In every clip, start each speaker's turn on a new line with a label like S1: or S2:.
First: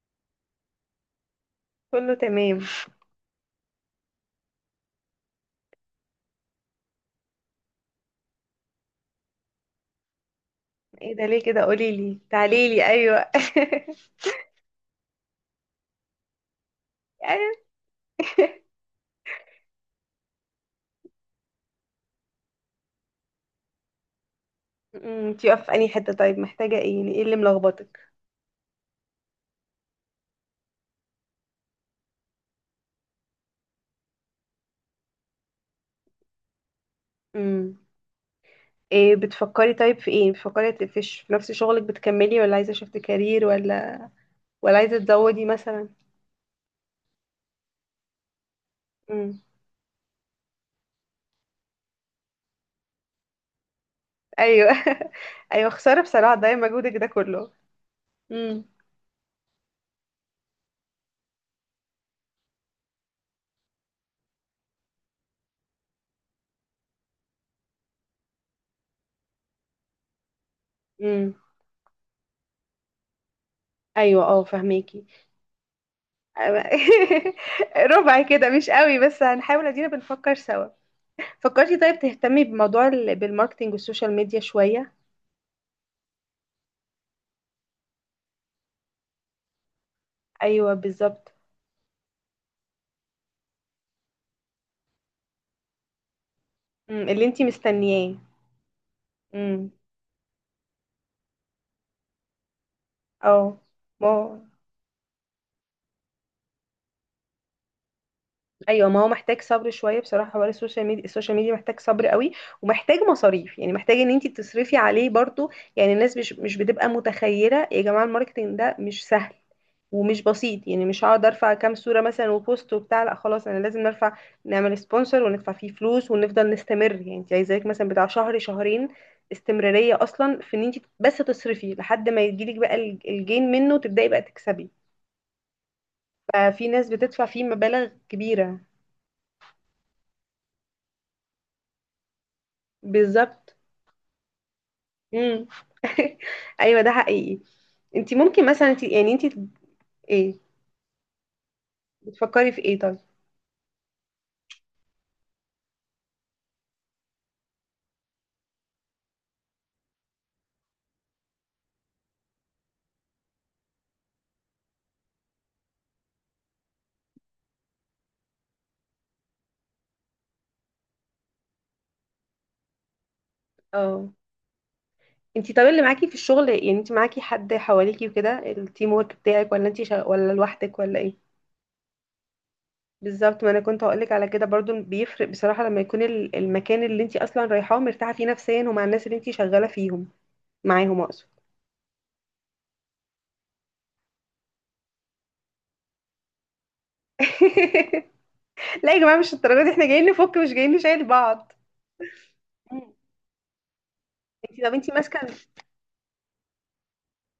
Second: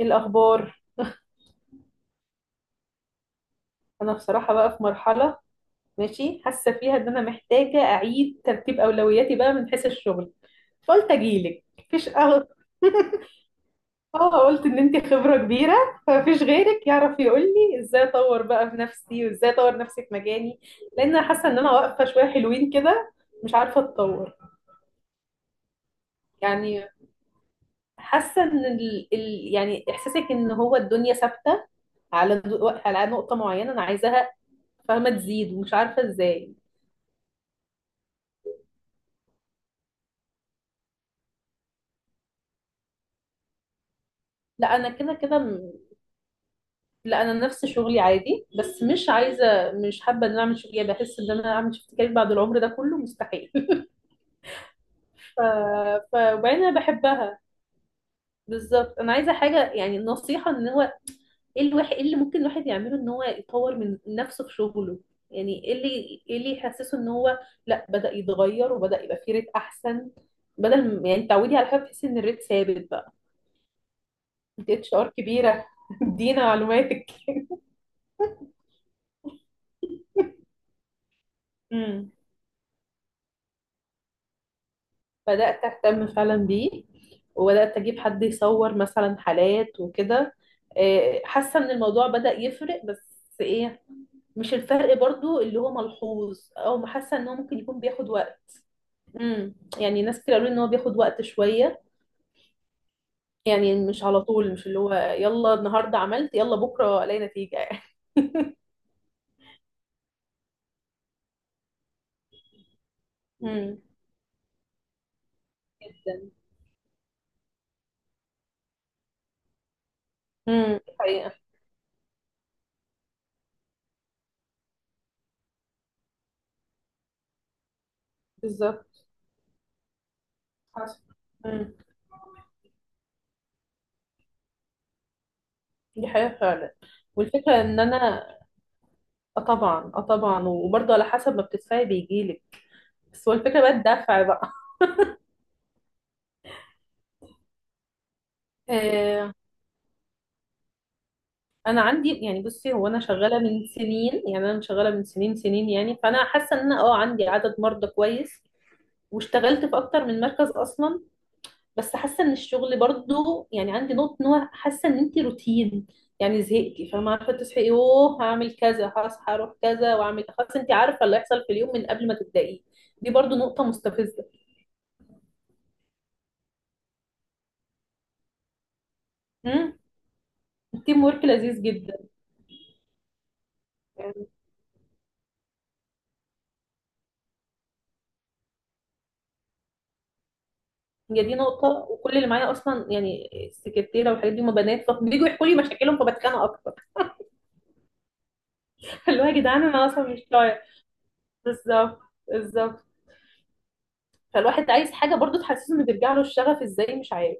S1: ايه الاخبار؟
S2: كله تمام.
S1: انا بصراحه بقى في مرحله ماشي حاسه فيها ان انا محتاجه اعيد ترتيب اولوياتي بقى من حيث الشغل، فقلت
S2: ايه ده؟ ليه كده
S1: اجيلك.
S2: قولي
S1: مفيش
S2: لي، تعالي لي. ايوه.
S1: اه قلت ان انت خبره كبيره، فمفيش غيرك يعرف يقول
S2: ايوه.
S1: لي ازاي اطور بقى في نفسي وازاي اطور نفسي في مجاني. لان انا حاسه ان انا واقفه شويه حلوين كده، مش عارفه اتطور.
S2: انتي واقفه في انهي حته؟ طيب محتاجه
S1: يعني
S2: ايه؟ يعني ايه اللي ملخبطك؟
S1: حاسه ان يعني احساسك ان هو الدنيا ثابته على على نقطه معينه انا عايزاها، فاهمه تزيد ومش عارفه ازاي.
S2: امم. ايه بتفكري؟ طيب في ايه بتفكري؟ في ش- في نفس شغلك بتكملي ولا عايزه شفت كارير؟ ولا
S1: لا
S2: ولا
S1: انا
S2: عايزه
S1: كده كده
S2: تزودي مثلا؟
S1: لا انا نفس شغلي عادي، بس مش
S2: امم.
S1: عايزه، مش حابه ان انا اعمل شغلي بحس ان انا اعمل شيفت كارير بعد العمر ده كله مستحيل.
S2: ايوه.
S1: ف...
S2: ايوه، خساره بصراحه، ضايع
S1: وبعدين انا
S2: مجهودك ده
S1: بحبها
S2: كله. امم.
S1: بالظبط. انا عايزه حاجه، يعني النصيحه ان هو ايه الواحد، ايه اللي ممكن الواحد يعمله ان هو يطور من نفسه في شغله، يعني ايه اللي يحسسه ان هو لا بدأ يتغير وبدأ يبقى فيه ريت احسن، بدل ما- يعني
S2: امم.
S1: تعودي على حاجه بتحسي ان الريت ثابت بقى.
S2: ايوه، اه
S1: انت اتش
S2: فهميكي.
S1: ار كبيره ادينا معلوماتك.
S2: ربع كده مش قوي، بس هنحاول، ادينا بنفكر سوا. فكرتي طيب تهتمي بموضوع ال- بالماركتينج والسوشيال ميديا شوية؟
S1: بدأت أهتم فعلا بيه، وبدأت أجيب حد يصور مثلا حالات وكده.
S2: ايوه بالظبط.
S1: حاسة إن الموضوع بدأ يفرق، بس إيه، مش الفرق برضو اللي هو ملحوظ، أو
S2: مم،
S1: حاسة
S2: اللي
S1: إن هو
S2: انتي
S1: ممكن يكون بياخد
S2: مستنياه.
S1: وقت. امم،
S2: امم.
S1: يعني ناس كتير قالوا لي إن هو بياخد وقت شوية،
S2: اه.
S1: يعني مش
S2: ما
S1: على طول، مش اللي هو يلا النهاردة عملت يلا بكرة ألاقي نتيجة يعني.
S2: ايوه، ما هو محتاج صبر شويه بصراحه، حوار السوشيال ميديا، السوشيال ميديا محتاج صبر قوي، ومحتاج مصاريف. يعني
S1: امم،
S2: محتاج ان انت تصرفي عليه برضو. يعني الناس
S1: جدا.
S2: مش بتبقى متخيله يا جماعه الماركتينج ده مش سهل ومش بسيط.
S1: امم،
S2: يعني
S1: دي
S2: مش هقعد
S1: حقيقة.
S2: ارفع كام صوره مثلا وبوست وبتاع، لا خلاص انا لازم نرفع، نعمل سبونسر وندفع فيه فلوس ونفضل نستمر. يعني انت عايزاك مثلا بتاع شهر شهرين،
S1: بالظبط.
S2: استمراريه اصلا في ان انت
S1: حصل.
S2: بس
S1: امم،
S2: تصرفي لحد ما يجيلك بقى الج- الجين منه وتبداي بقى تكسبي.
S1: دي حقيقة
S2: ففي
S1: فعلا.
S2: ناس بتدفع فيه
S1: والفكرة إن
S2: مبالغ
S1: أنا
S2: كبيره.
S1: اه طبعا اه طبعا، وبرضه على حسب ما بتدفعي بيجيلك. بس هو
S2: بالظبط.
S1: الفكره بقى الدفع بقى.
S2: امم. ايوه ده حقيقي. انت ممكن مثلا انت يعني انت،
S1: آه
S2: ايه
S1: انا عندي، يعني
S2: بتفكري في
S1: بصي،
S2: ايه
S1: هو
S2: طيب؟
S1: انا شغاله من سنين، يعني انا شغاله من سنين سنين يعني، فانا حاسه ان انا عندي عدد مرضى كويس، واشتغلت في اكتر من مركز اصلا. بس حاسه ان الشغل برضه، يعني عندي نقطه ان هو حاسه ان انت روتين، يعني زهقتي، فما عارفه تصحي يوه هعمل كذا هصحى اروح كذا واعمل خلاص، انت عارفه اللي هيحصل في اليوم من قبل ما تبدايه. دي برضه نقطه
S2: اه.
S1: مستفزه.
S2: انت طب اللي معاكي في الشغل، يعني انت معاكي حد حواليكي وكده، التيم ورك بتاعك؟ ولا
S1: امم.
S2: انت شا... ولا لوحدك ولا
S1: التيم
S2: ايه؟
S1: ورك لذيذ جدا.
S2: بالظبط، ما انا كنت هقولك على كده برضو، بيفرق بصراحة لما يكون ال- المكان اللي انت اصلا رايحاه مرتاحة فيه نفسيا، ومع الناس اللي انت شغالة فيهم، معاهم
S1: هي
S2: اقصد.
S1: دي نقطة، وكل اللي معايا أصلا يعني السكرتيرة والحاجات دي هما بنات، فبييجوا يحكوا لي مشاكلهم، فبتخانق أكتر.
S2: لا يا جماعة
S1: اللي هو
S2: مش
S1: يا جدعان
S2: الدرجة دي، احنا
S1: أنا
S2: جايين
S1: أصلا مش
S2: نفك مش
S1: طايق.
S2: جايين نشيل بعض.
S1: بالظبط. بالظبط.
S2: مم. انت
S1: فالواحد
S2: طب انت
S1: عايز حاجة
S2: ماسكة.
S1: برضو تحسسه إنه بيرجع له الشغف إزاي، مش عارف.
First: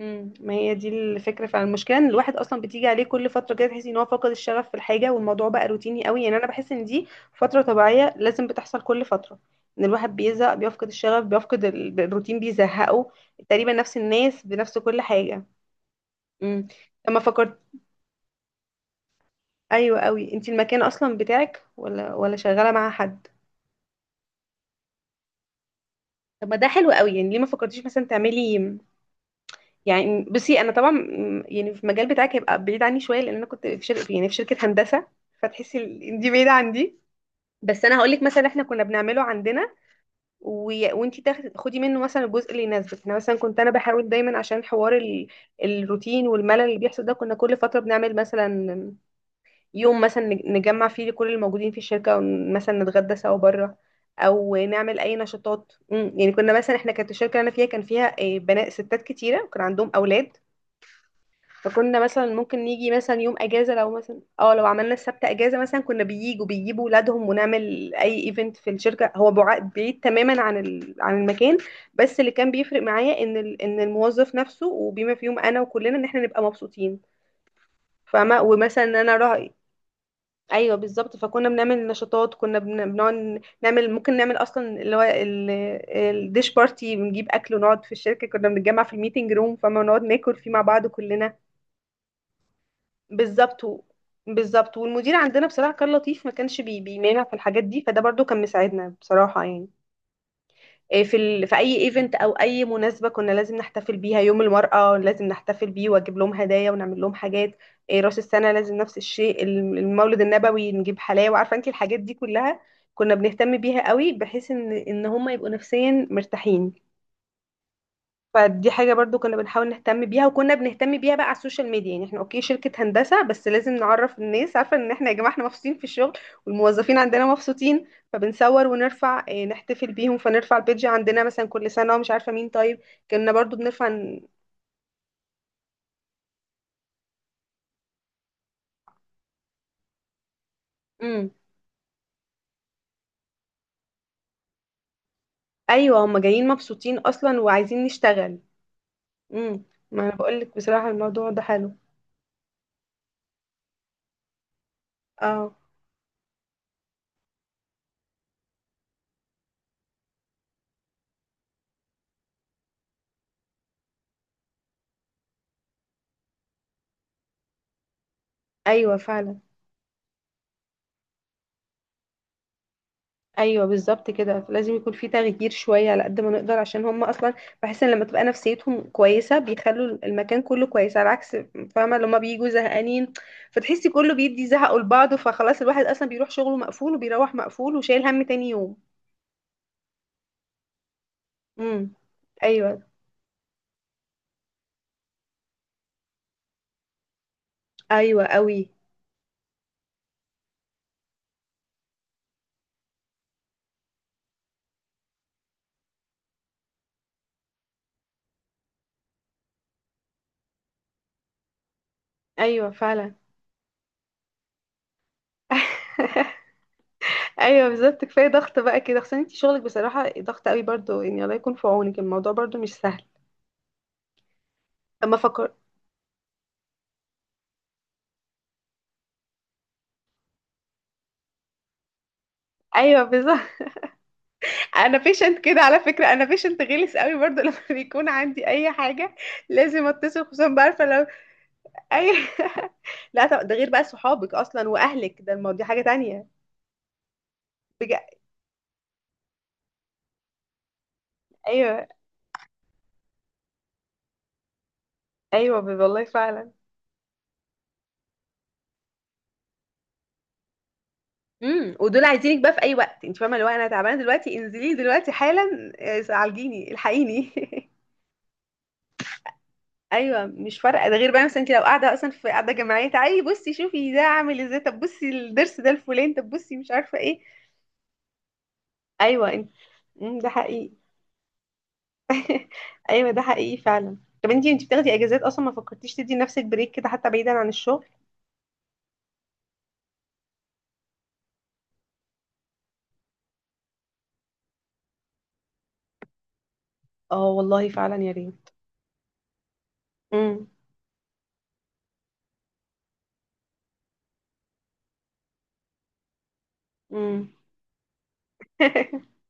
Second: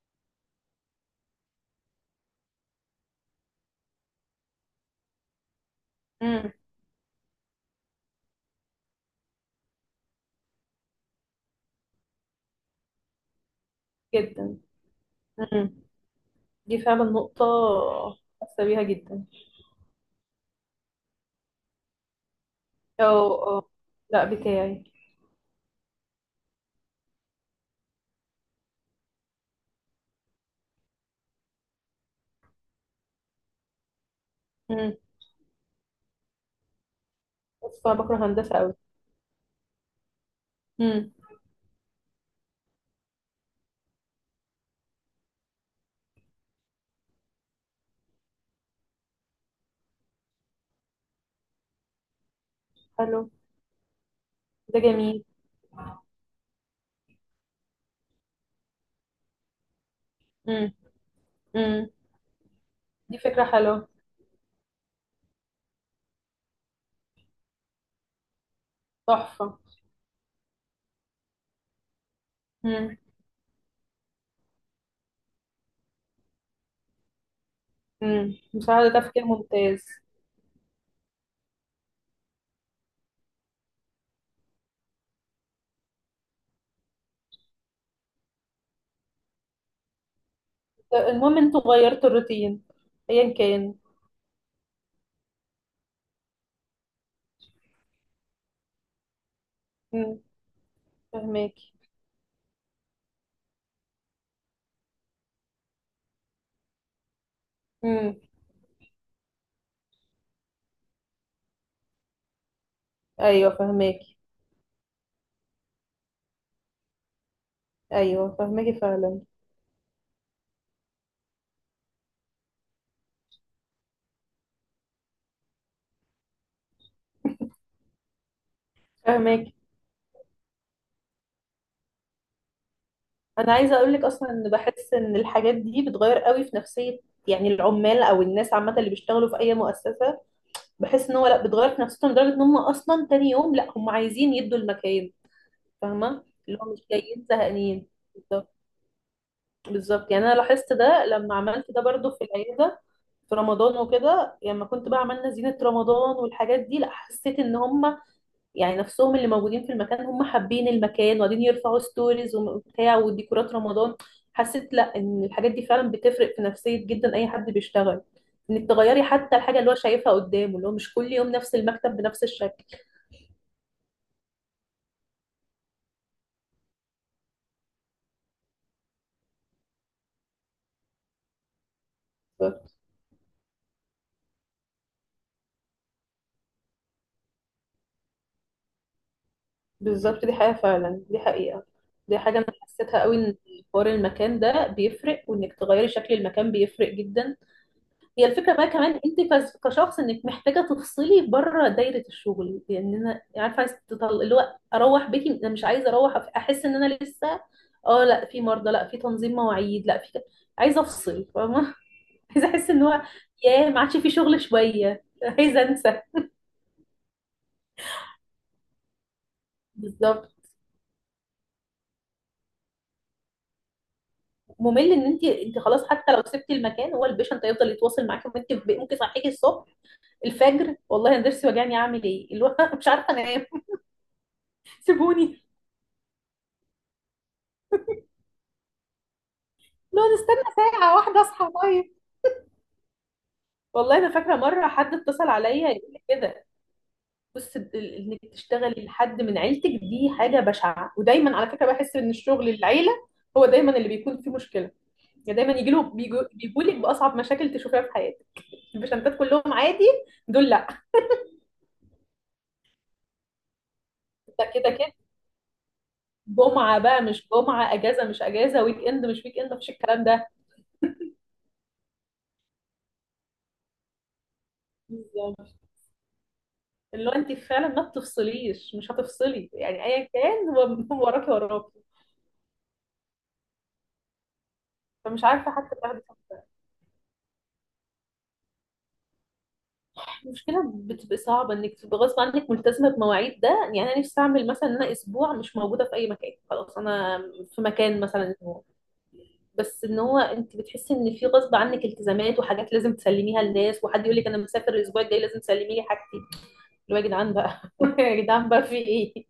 S2: امم، ما هي دي الفكره فعلا. المشكله ان الواحد اصلا بتيجي عليه كل فتره كده تحس ان هو فقد الشغف في الحاجه، والموضوع بقى روتيني قوي. يعني انا
S1: امم.
S2: بحس ان دي فتره طبيعيه لازم بتحصل كل فتره، ان الواحد بيزهق، بيفقد الشغف، بيفقد ال- الروتين بيزهقه، تقريبا نفس الناس
S1: جدا.
S2: بنفس كل حاجه.
S1: امم،
S2: امم.
S1: دي فعلا
S2: لما
S1: نقطة،
S2: فكرت،
S1: حاسة بيها جدا.
S2: ايوه قوي، انت المكان اصلا بتاعك ولا شغاله مع حد؟
S1: أه، أه، لا بتاعي.
S2: طب ما ده حلو قوي، يعني ليه ما فكرتيش مثلا تعملي؟ يعني بصي انا طبعا م- يعني في المجال بتاعك هيبقى بعيد عني شويه، لان انا كنت في شركه، يعني في شركه
S1: امم.
S2: هندسه. فتحسي ال- إن دي بعيده عن دي.
S1: بس
S2: بس
S1: أنا
S2: انا هقول لك
S1: بكره
S2: مثلا
S1: هندسة
S2: احنا
S1: أوي.
S2: كنا بنعمله عندنا، وي...
S1: امم،
S2: وانتي تاخدي، خدي منه مثلا الجزء اللي يناسبك. انا مثلا كنت انا بحاول دايما عشان حوار ال... الروتين والملل اللي بيحصل ده، كنا كل فتره بنعمل مثلا يوم مثلا نج- نجمع فيه كل الموجودين في الشركه ومثلا نتغدى
S1: حلو،
S2: سوا بره، او
S1: ده
S2: نعمل اي
S1: جميل.
S2: نشاطات. مم. يعني كنا مثلا احنا، كانت الشركه اللي انا فيها كان فيها آه، بنات ستات كتيره، وكان عندهم اولاد.
S1: امم. امم،
S2: فكنا مثلا ممكن نيجي
S1: دي
S2: مثلا يوم
S1: فكرة
S2: اجازه
S1: حلوة،
S2: لو مثلا اه لو عملنا السبت اجازه مثلا، كنا بييجوا بيجيبوا ولادهم، ونعمل اي ايفنت في الشركه هو بع-
S1: تحفة.
S2: بعيد تماما عن ال... عن المكان. بس اللي كان بيفرق
S1: امم.
S2: معايا ان ال... ان الموظف نفسه، وبما فيهم انا وكلنا، ان احنا نبقى مبسوطين.
S1: امم،
S2: فما ومثلا
S1: بصراحة
S2: ان
S1: ده
S2: انا
S1: تفكير
S2: راي.
S1: ممتاز.
S2: ايوه بالظبط. فكنا بنعمل نشاطات، كنا بن- بنقعد نعمل، ممكن نعمل اصلا اللي هو ال- الديش بارتي، بنجيب اكل ونقعد في الشركه، كنا بنتجمع في الميتنج روم فما نقعد ناكل فيه مع بعض كلنا.
S1: المهم انتوا غيرتوا الروتين، ايا
S2: بالظبط
S1: كان.
S2: و-. بالظبط. والمدير عندنا بصراحة كان لطيف، ما كانش بي بيمانع في الحاجات دي، فده برضو كان مساعدنا بصراحة يعني.
S1: امم.
S2: إيه في ال... في
S1: فهماكي.
S2: اي ايفنت او اي مناسبة كنا لازم نحتفل بيها، يوم المرأة لازم نحتفل بيه واجيب لهم هدايا ونعمل لهم حاجات. إيه
S1: امم.
S2: راس السنة لازم نفس الشيء، الم- المولد النبوي نجيب حلاوة، عارفة انت الحاجات دي كلها. كنا
S1: ايوه
S2: بنهتم بيها قوي
S1: فهماكي.
S2: بحيث ان ان هم يبقوا نفسيا مرتاحين.
S1: ايوه
S2: فدي
S1: فهماكي
S2: حاجة برضو
S1: فعلا.
S2: كنا بنحاول نهتم بيها، وكنا بنهتم بيها بقى على السوشيال ميديا. يعني احنا اوكي شركة هندسة، بس لازم نعرف الناس، عارفة ان احنا يا جماعة احنا مبسوطين في الشغل، والموظفين عندنا مبسوطين. فبنصور ونرفع اه،
S1: فهماكي.
S2: نحتفل بيهم، فنرفع البيج عندنا مثلا كل سنة ومش عارفة مين طيب، كنا
S1: انا
S2: برضو
S1: عايزه
S2: بنرفع
S1: اقول لك
S2: ن-.
S1: اصلا ان بحس ان الحاجات دي بتغير قوي في نفسيه، يعني العمال او الناس عامه اللي بيشتغلوا في اي مؤسسه. بحس ان هو
S2: امم.
S1: لا بتغير في نفسيتهم لدرجه ان هم اصلا تاني يوم لا هم عايزين يدوا المكان،
S2: ايوه، هم
S1: فاهمه
S2: جايين
S1: اللي هو مش
S2: مبسوطين
S1: جايين
S2: اصلا وعايزين
S1: زهقانين.
S2: نشتغل. امم. ما
S1: بالظبط،
S2: انا
S1: يعني انا
S2: بقول لك
S1: لاحظت
S2: بصراحة
S1: ده
S2: الموضوع
S1: لما
S2: ده
S1: عملت
S2: حلو.
S1: ده برضو في العياده في رمضان وكده، يعني لما كنت بقى عملنا
S2: اه.
S1: زينه رمضان والحاجات دي، لا حسيت ان هم، يعني نفسهم اللي موجودين في المكان هم حابين المكان، وقاعدين يرفعوا ستوريز وبتاع وديكورات رمضان. حسيت لا ان الحاجات دي فعلا بتفرق في نفسيه جدا اي حد بيشتغل. انك
S2: ايوه
S1: تغيري حتى
S2: فعلا.
S1: الحاجه اللي هو شايفها قدامه، اللي هو مش كل يوم نفس المكتب بنفس الشكل.
S2: ايوه بالظبط كده، لازم يكون في تغيير شويه على قد ما نقدر عشان هم اصلا، بحس ان لما تبقى نفسيتهم كويسه بيخلوا المكان كله كويس، على عكس، فاهمه لما بيجوا زهقانين فتحسي كله بيدي زهقه لبعضه، فخلاص الواحد اصلا بيروح شغله مقفول، وبيروح مقفول وشايل هم تاني يوم.
S1: بالظبط، دي حقيقة فعلا، دي حقيقة.
S2: امم.
S1: دي حاجة أنا
S2: ايوه.
S1: حسيتها قوي، إن حوار المكان ده بيفرق، وإنك تغيري شكل المكان بيفرق جدا.
S2: ايوه
S1: هي الفكرة بقى
S2: قوي.
S1: كمان أنت كشخص إنك محتاجة تفصلي بره دايرة الشغل، لأن أنا عارفة اللي هو أروح بيتي، أنا مش عايزة أروح أحس إن أنا لسه، أه لا في مرضى لا في تنظيم مواعيد لا في عايزة أفصل فاهمة. عايزة
S2: ايوه
S1: أحس إن هو
S2: فعلا.
S1: ياه ما عادش في شغل شوية، عايزة أنسى.
S2: ايوه بالظبط كفايه ضغط بقى كده، خصوصا انت شغلك بصراحه
S1: بالظبط.
S2: ضغط قوي برضو، يعني الله يكون في عونك، الموضوع برضو مش سهل.
S1: ممل ان
S2: اما
S1: انت
S2: فكر.
S1: انت خلاص، حتى لو سبتي المكان هو البيشنت هيفضل يتواصل معاكي، وانت ممكن يصحيكي الصبح الفجر، والله انا ضرسي وجعني اعمل ايه، اللي هو مش
S2: ايوه
S1: عارفه
S2: بالظبط.
S1: انام،
S2: انا بيشنت
S1: سيبوني،
S2: كده على فكره، انا بيشنت غلس قوي برضو لما بيكون عندي اي حاجه لازم
S1: لا
S2: اتصل، خصوصا
S1: نستنى
S2: بعرفه
S1: ساعه
S2: لو،
S1: واحده اصحى طيب.
S2: اي. لا طب ده غير بقى
S1: والله انا
S2: صحابك
S1: فاكره مره
S2: اصلا
S1: حد
S2: واهلك،
S1: اتصل
S2: ده الموضوع
S1: عليا
S2: حاجه
S1: يقول لي
S2: تانية.
S1: كده، بص
S2: بجد.
S1: انك تشتغلي لحد من عيلتك دي حاجه بشعه، ودايما على فكره
S2: ايوه.
S1: بحس ان الشغل العيله هو دايما اللي بيكون فيه مشكله، يعني دايما
S2: ايوه، ب-
S1: يجي له
S2: والله
S1: بيجوا
S2: فعلا.
S1: لك باصعب مشاكل تشوفيها في حياتك، البيشنتات كلهم عادي، دول لا.
S2: امم. ودول عايزينك بقى في اي وقت، انت فاهمه لو انا تعبانه دلوقتي
S1: ده
S2: انزلي
S1: كده
S2: دلوقتي حالا آه، عالجيني
S1: جمعة بقى مش
S2: الحقيني.
S1: جمعة، اجازة مش اجازة، ويك اند مش ويك اند، مفيش الكلام
S2: ايوه
S1: ده.
S2: مش فارقه، ده غير بقى مثلا انت لو قاعده اصلا في قاعده جماعيه، تعالي بصي شوفي ده عامل ازاي، طب بصي
S1: بالظبط،
S2: الضرس ده الفلان، طب بصي مش عارفه
S1: اللي هو
S2: ايه.
S1: انت فعلا ما بتفصليش، مش
S2: ايوه انت.
S1: هتفصلي يعني ايا
S2: مم، ده
S1: كان، هو
S2: حقيقي.
S1: هو وراكي وراكي.
S2: ايوه ده حقيقي فعلا. طب انتي انتي بتاخدي اجازات
S1: فمش
S2: اصلا؟
S1: عارفه
S2: ما
S1: حتى
S2: فكرتيش
S1: تاخدي
S2: تدي
S1: صح.
S2: لنفسك بريك كده حتى بعيدا عن الشغل؟
S1: المشكله بتبقى صعبه انك تبقى غصب عنك ملتزمه بمواعيد ده، يعني انا نفسي اعمل مثلا ان انا اسبوع مش موجوده في اي مكان، خلاص انا
S2: اه
S1: في
S2: والله فعلا
S1: مكان
S2: يا
S1: مثلا
S2: ريت.
S1: اسبوع، بس ان هو
S2: امم.
S1: انت بتحسي ان في غصب عنك التزامات وحاجات لازم تسلميها للناس، وحد يقول لك انا مسافر الاسبوع الجاي لازم تسلمي لي حاجتي، اللي هو يا
S2: امم.
S1: جدعان بقى يا جدعان بقى في ايه.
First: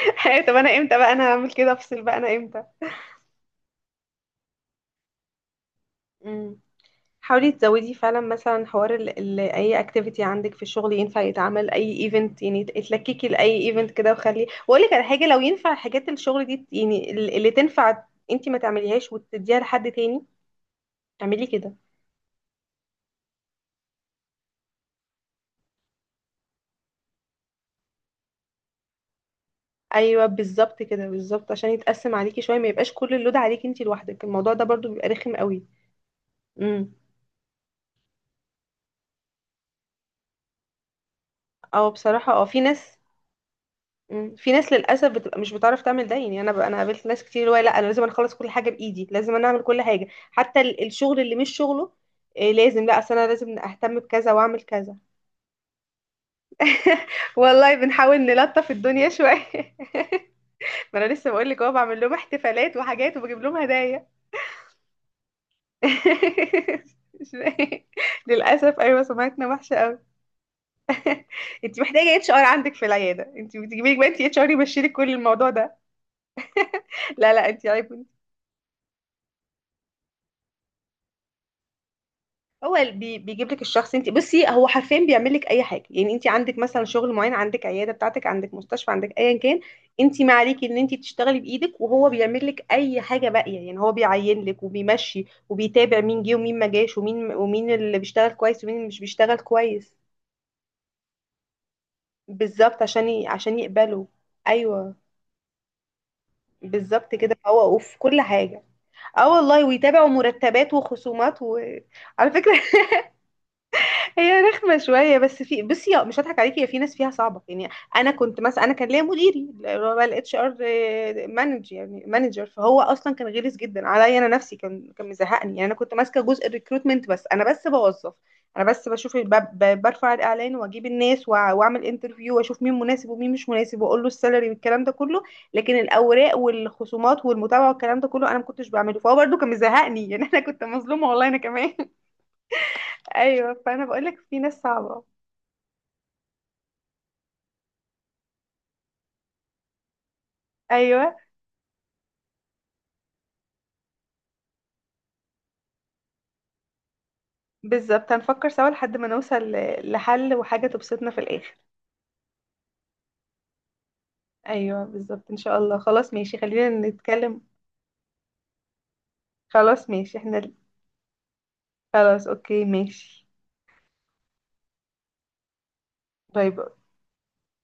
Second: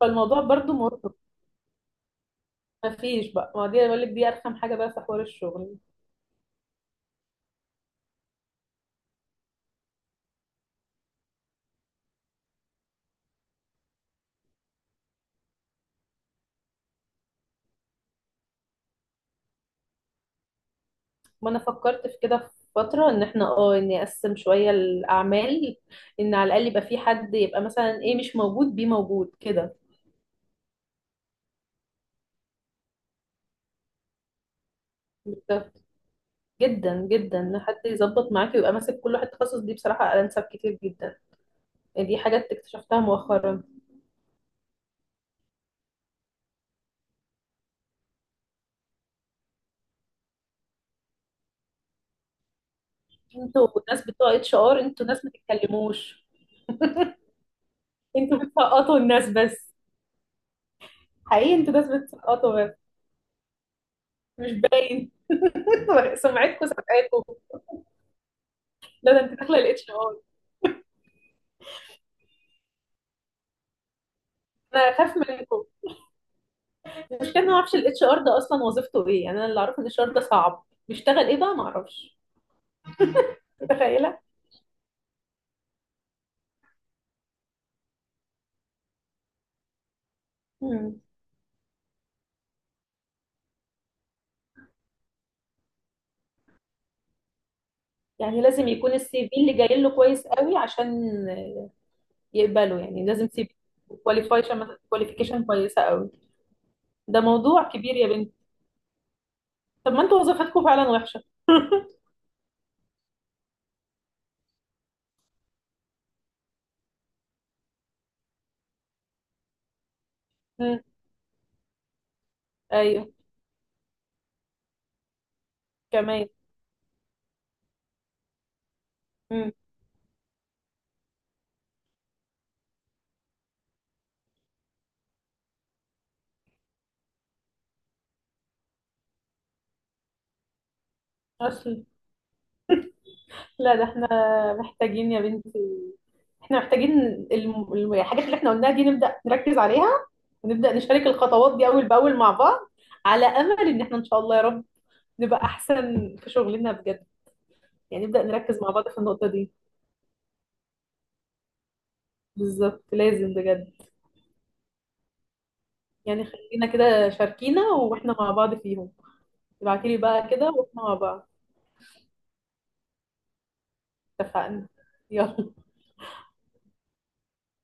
S1: فالموضوع
S2: طب
S1: برضو
S2: انا امتى بقى
S1: مرهق،
S2: انا هعمل كده افصل بقى انا امتى؟
S1: مفيش بقى، ما دي بقول لك دي ارخم حاجه بقى في حوار الشغل.
S2: امم. حاولي تزودي فعلا مثلا حوار ال اي اكتيفيتي عندك في الشغل، ينفع يتعمل اي ايفنت، يعني اتلككي لاي ايفنت كده. وخلي، واقول لك على حاجه، لو ينفع حاجات الشغل دي يعني ال- اللي تنفع، انتي ما تعمليهاش وتديها لحد تاني، اعملي
S1: ما انا
S2: كده.
S1: فكرت في كده في فتره ان احنا اه اني اقسم شويه الاعمال، ان على الاقل يبقى في حد يبقى مثلا ايه مش موجود بيه موجود كده.
S2: ايوه بالظبط كده، بالظبط عشان يتقسم عليكي شويه، ما يبقاش كل اللود عليكي انت لوحدك، الموضوع ده برضو بيبقى رخم قوي.
S1: بالظبط.
S2: امم.
S1: جدا جدا إن حد يظبط معاك ويبقى ماسك كل واحد تخصص، دي بصراحه انسب كتير جدا،
S2: اه
S1: يعني دي
S2: بصراحه، اه
S1: حاجات
S2: في ناس.
S1: اكتشفتها مؤخرا.
S2: مم. في ناس للاسف بتبقى مش بتعرف تعمل ده. يعني انا ب... انا قابلت ناس كتير اللي هو لا انا لازم اخلص كل حاجه بايدي، لازم انا اعمل كل حاجه حتى ال- الشغل اللي مش شغله. إيه لازم، لا اصل انا لازم
S1: انتوا
S2: اهتم
S1: الناس
S2: بكذا
S1: بتوع اتش
S2: واعمل
S1: ار
S2: كذا.
S1: انتوا ناس ما تتكلموش،
S2: والله بنحاول
S1: انتوا
S2: نلطف
S1: بتسقطوا
S2: الدنيا
S1: الناس
S2: شويه.
S1: بس،
S2: ما انا لسه بقول
S1: حقيقي
S2: لك اهو،
S1: انتوا ناس
S2: بعمل لهم
S1: بتسقطوا،
S2: احتفالات وحاجات وبجيب لهم هدايا.
S1: مش باين. سمعتكم سابقاكم،
S2: مش-. للاسف ايوه
S1: لا ده انت
S2: سمعتنا
S1: داخله الاتش
S2: وحشه.
S1: ار،
S2: انت محتاجه اتش ار عندك في العياده، انت بتجيبي لك بقى انت اتش ار يمشي
S1: انا
S2: لك كل
S1: اخاف
S2: الموضوع
S1: منكم.
S2: ده. لا
S1: المشكله إن انا
S2: لا
S1: ما
S2: انت
S1: اعرفش
S2: عيب
S1: الاتش
S2: انت.
S1: ار ده اصلا وظيفته ايه، يعني انا اللي اعرفه ان الاتش ار ده صعب، بيشتغل ايه بقى ما اعرفش.
S2: هو ال- بي- بيجيب لك الشخص، انت
S1: متخيله.
S2: بصي هو حرفيا بيعمل لك اي حاجه. يعني انت عندك مثلا شغل معين، عندك عياده بتاعتك، عندك مستشفى، عندك ايا كان، انت ما عليكي ان انت
S1: مم.
S2: تشتغلي بايدك، وهو بيعمل لك اي حاجه باقيه. يعني هو بيعين لك وبيمشي وبيتابع مين جه ومين ما جاش ومين، ومين اللي بيشتغل
S1: يعني
S2: كويس
S1: لازم
S2: ومين اللي
S1: يكون
S2: مش
S1: السي في
S2: بيشتغل
S1: اللي جاي له
S2: كويس.
S1: كويس قوي عشان يقبله،
S2: بالظبط
S1: يعني
S2: عشان ي-
S1: لازم سي في،
S2: عشان يقبله.
S1: كواليفيكيشن،
S2: ايوه
S1: كواليفيكيشن كويسه قوي.
S2: بالظبط
S1: ده
S2: كده،
S1: موضوع
S2: هو
S1: كبير
S2: وفي
S1: يا
S2: كل
S1: بنتي.
S2: حاجه. اه والله
S1: طب ما
S2: ويتابعوا
S1: انتوا وظيفتكم
S2: مرتبات
S1: فعلا وحشه.
S2: وخصومات، وعلى فكرة. هي رخمة شوية بس، في بصي آه، مش هضحك عليكي، هي في ناس فيها صعبة يعني. أنا كنت مثلا، أنا كان ليا مديري اللي هو الاتش ار
S1: مم.
S2: مانجر، يعني مانجر، فهو
S1: ايوه
S2: أصلا كان غلس جدا عليا، أنا نفسي كان مزهقني يعني. أنا كنت ماسكة
S1: كمان.
S2: جزء الريكروتمنت بس، أنا بس بوظف، أنا بس بشوف برفع الإعلان وأجيب الناس وأعمل انترفيو وأشوف مين مناسب ومين مش مناسب وأقول له السالري والكلام ده كله. لكن الأوراق والخصومات والمتابعة والكلام ده كله أنا ما كنتش بعمله، فهو برده كان مزهقني يعني. أنا كنت مظلومة والله أنا كمان.
S1: امم.
S2: أيوه
S1: لا ده
S2: فأنا بقول
S1: احنا
S2: لك في ناس صعبة.
S1: محتاجين يا بنتي، احنا محتاجين الحاجات اللي احنا قلناها دي نبدأ نركز عليها، ونبدأ نشارك
S2: ايوه
S1: الخطوات دي أول بأول مع بعض، على أمل إن احنا إن شاء الله يا رب نبقى أحسن في شغلنا بجد. يعني
S2: بالظبط
S1: نبدأ
S2: هنفكر
S1: نركز
S2: سوا
S1: مع بعض
S2: لحد
S1: في
S2: ما
S1: النقطة
S2: نوصل
S1: دي،
S2: ل- لحل وحاجة تبسطنا في الاخر.
S1: بالظبط لازم بجد.
S2: ايوه بالظبط ان شاء الله، خلاص
S1: يعني
S2: ماشي، خلينا
S1: خلينا كده
S2: نتكلم.
S1: شاركينا واحنا مع بعض فيهم.
S2: خلاص
S1: ابعتيلي
S2: ماشي
S1: بقى كده
S2: احنا.
S1: واحنا مع بعض.
S2: خلاص اوكي ماشي.
S1: اتفقنا. يلا.
S2: باي باي.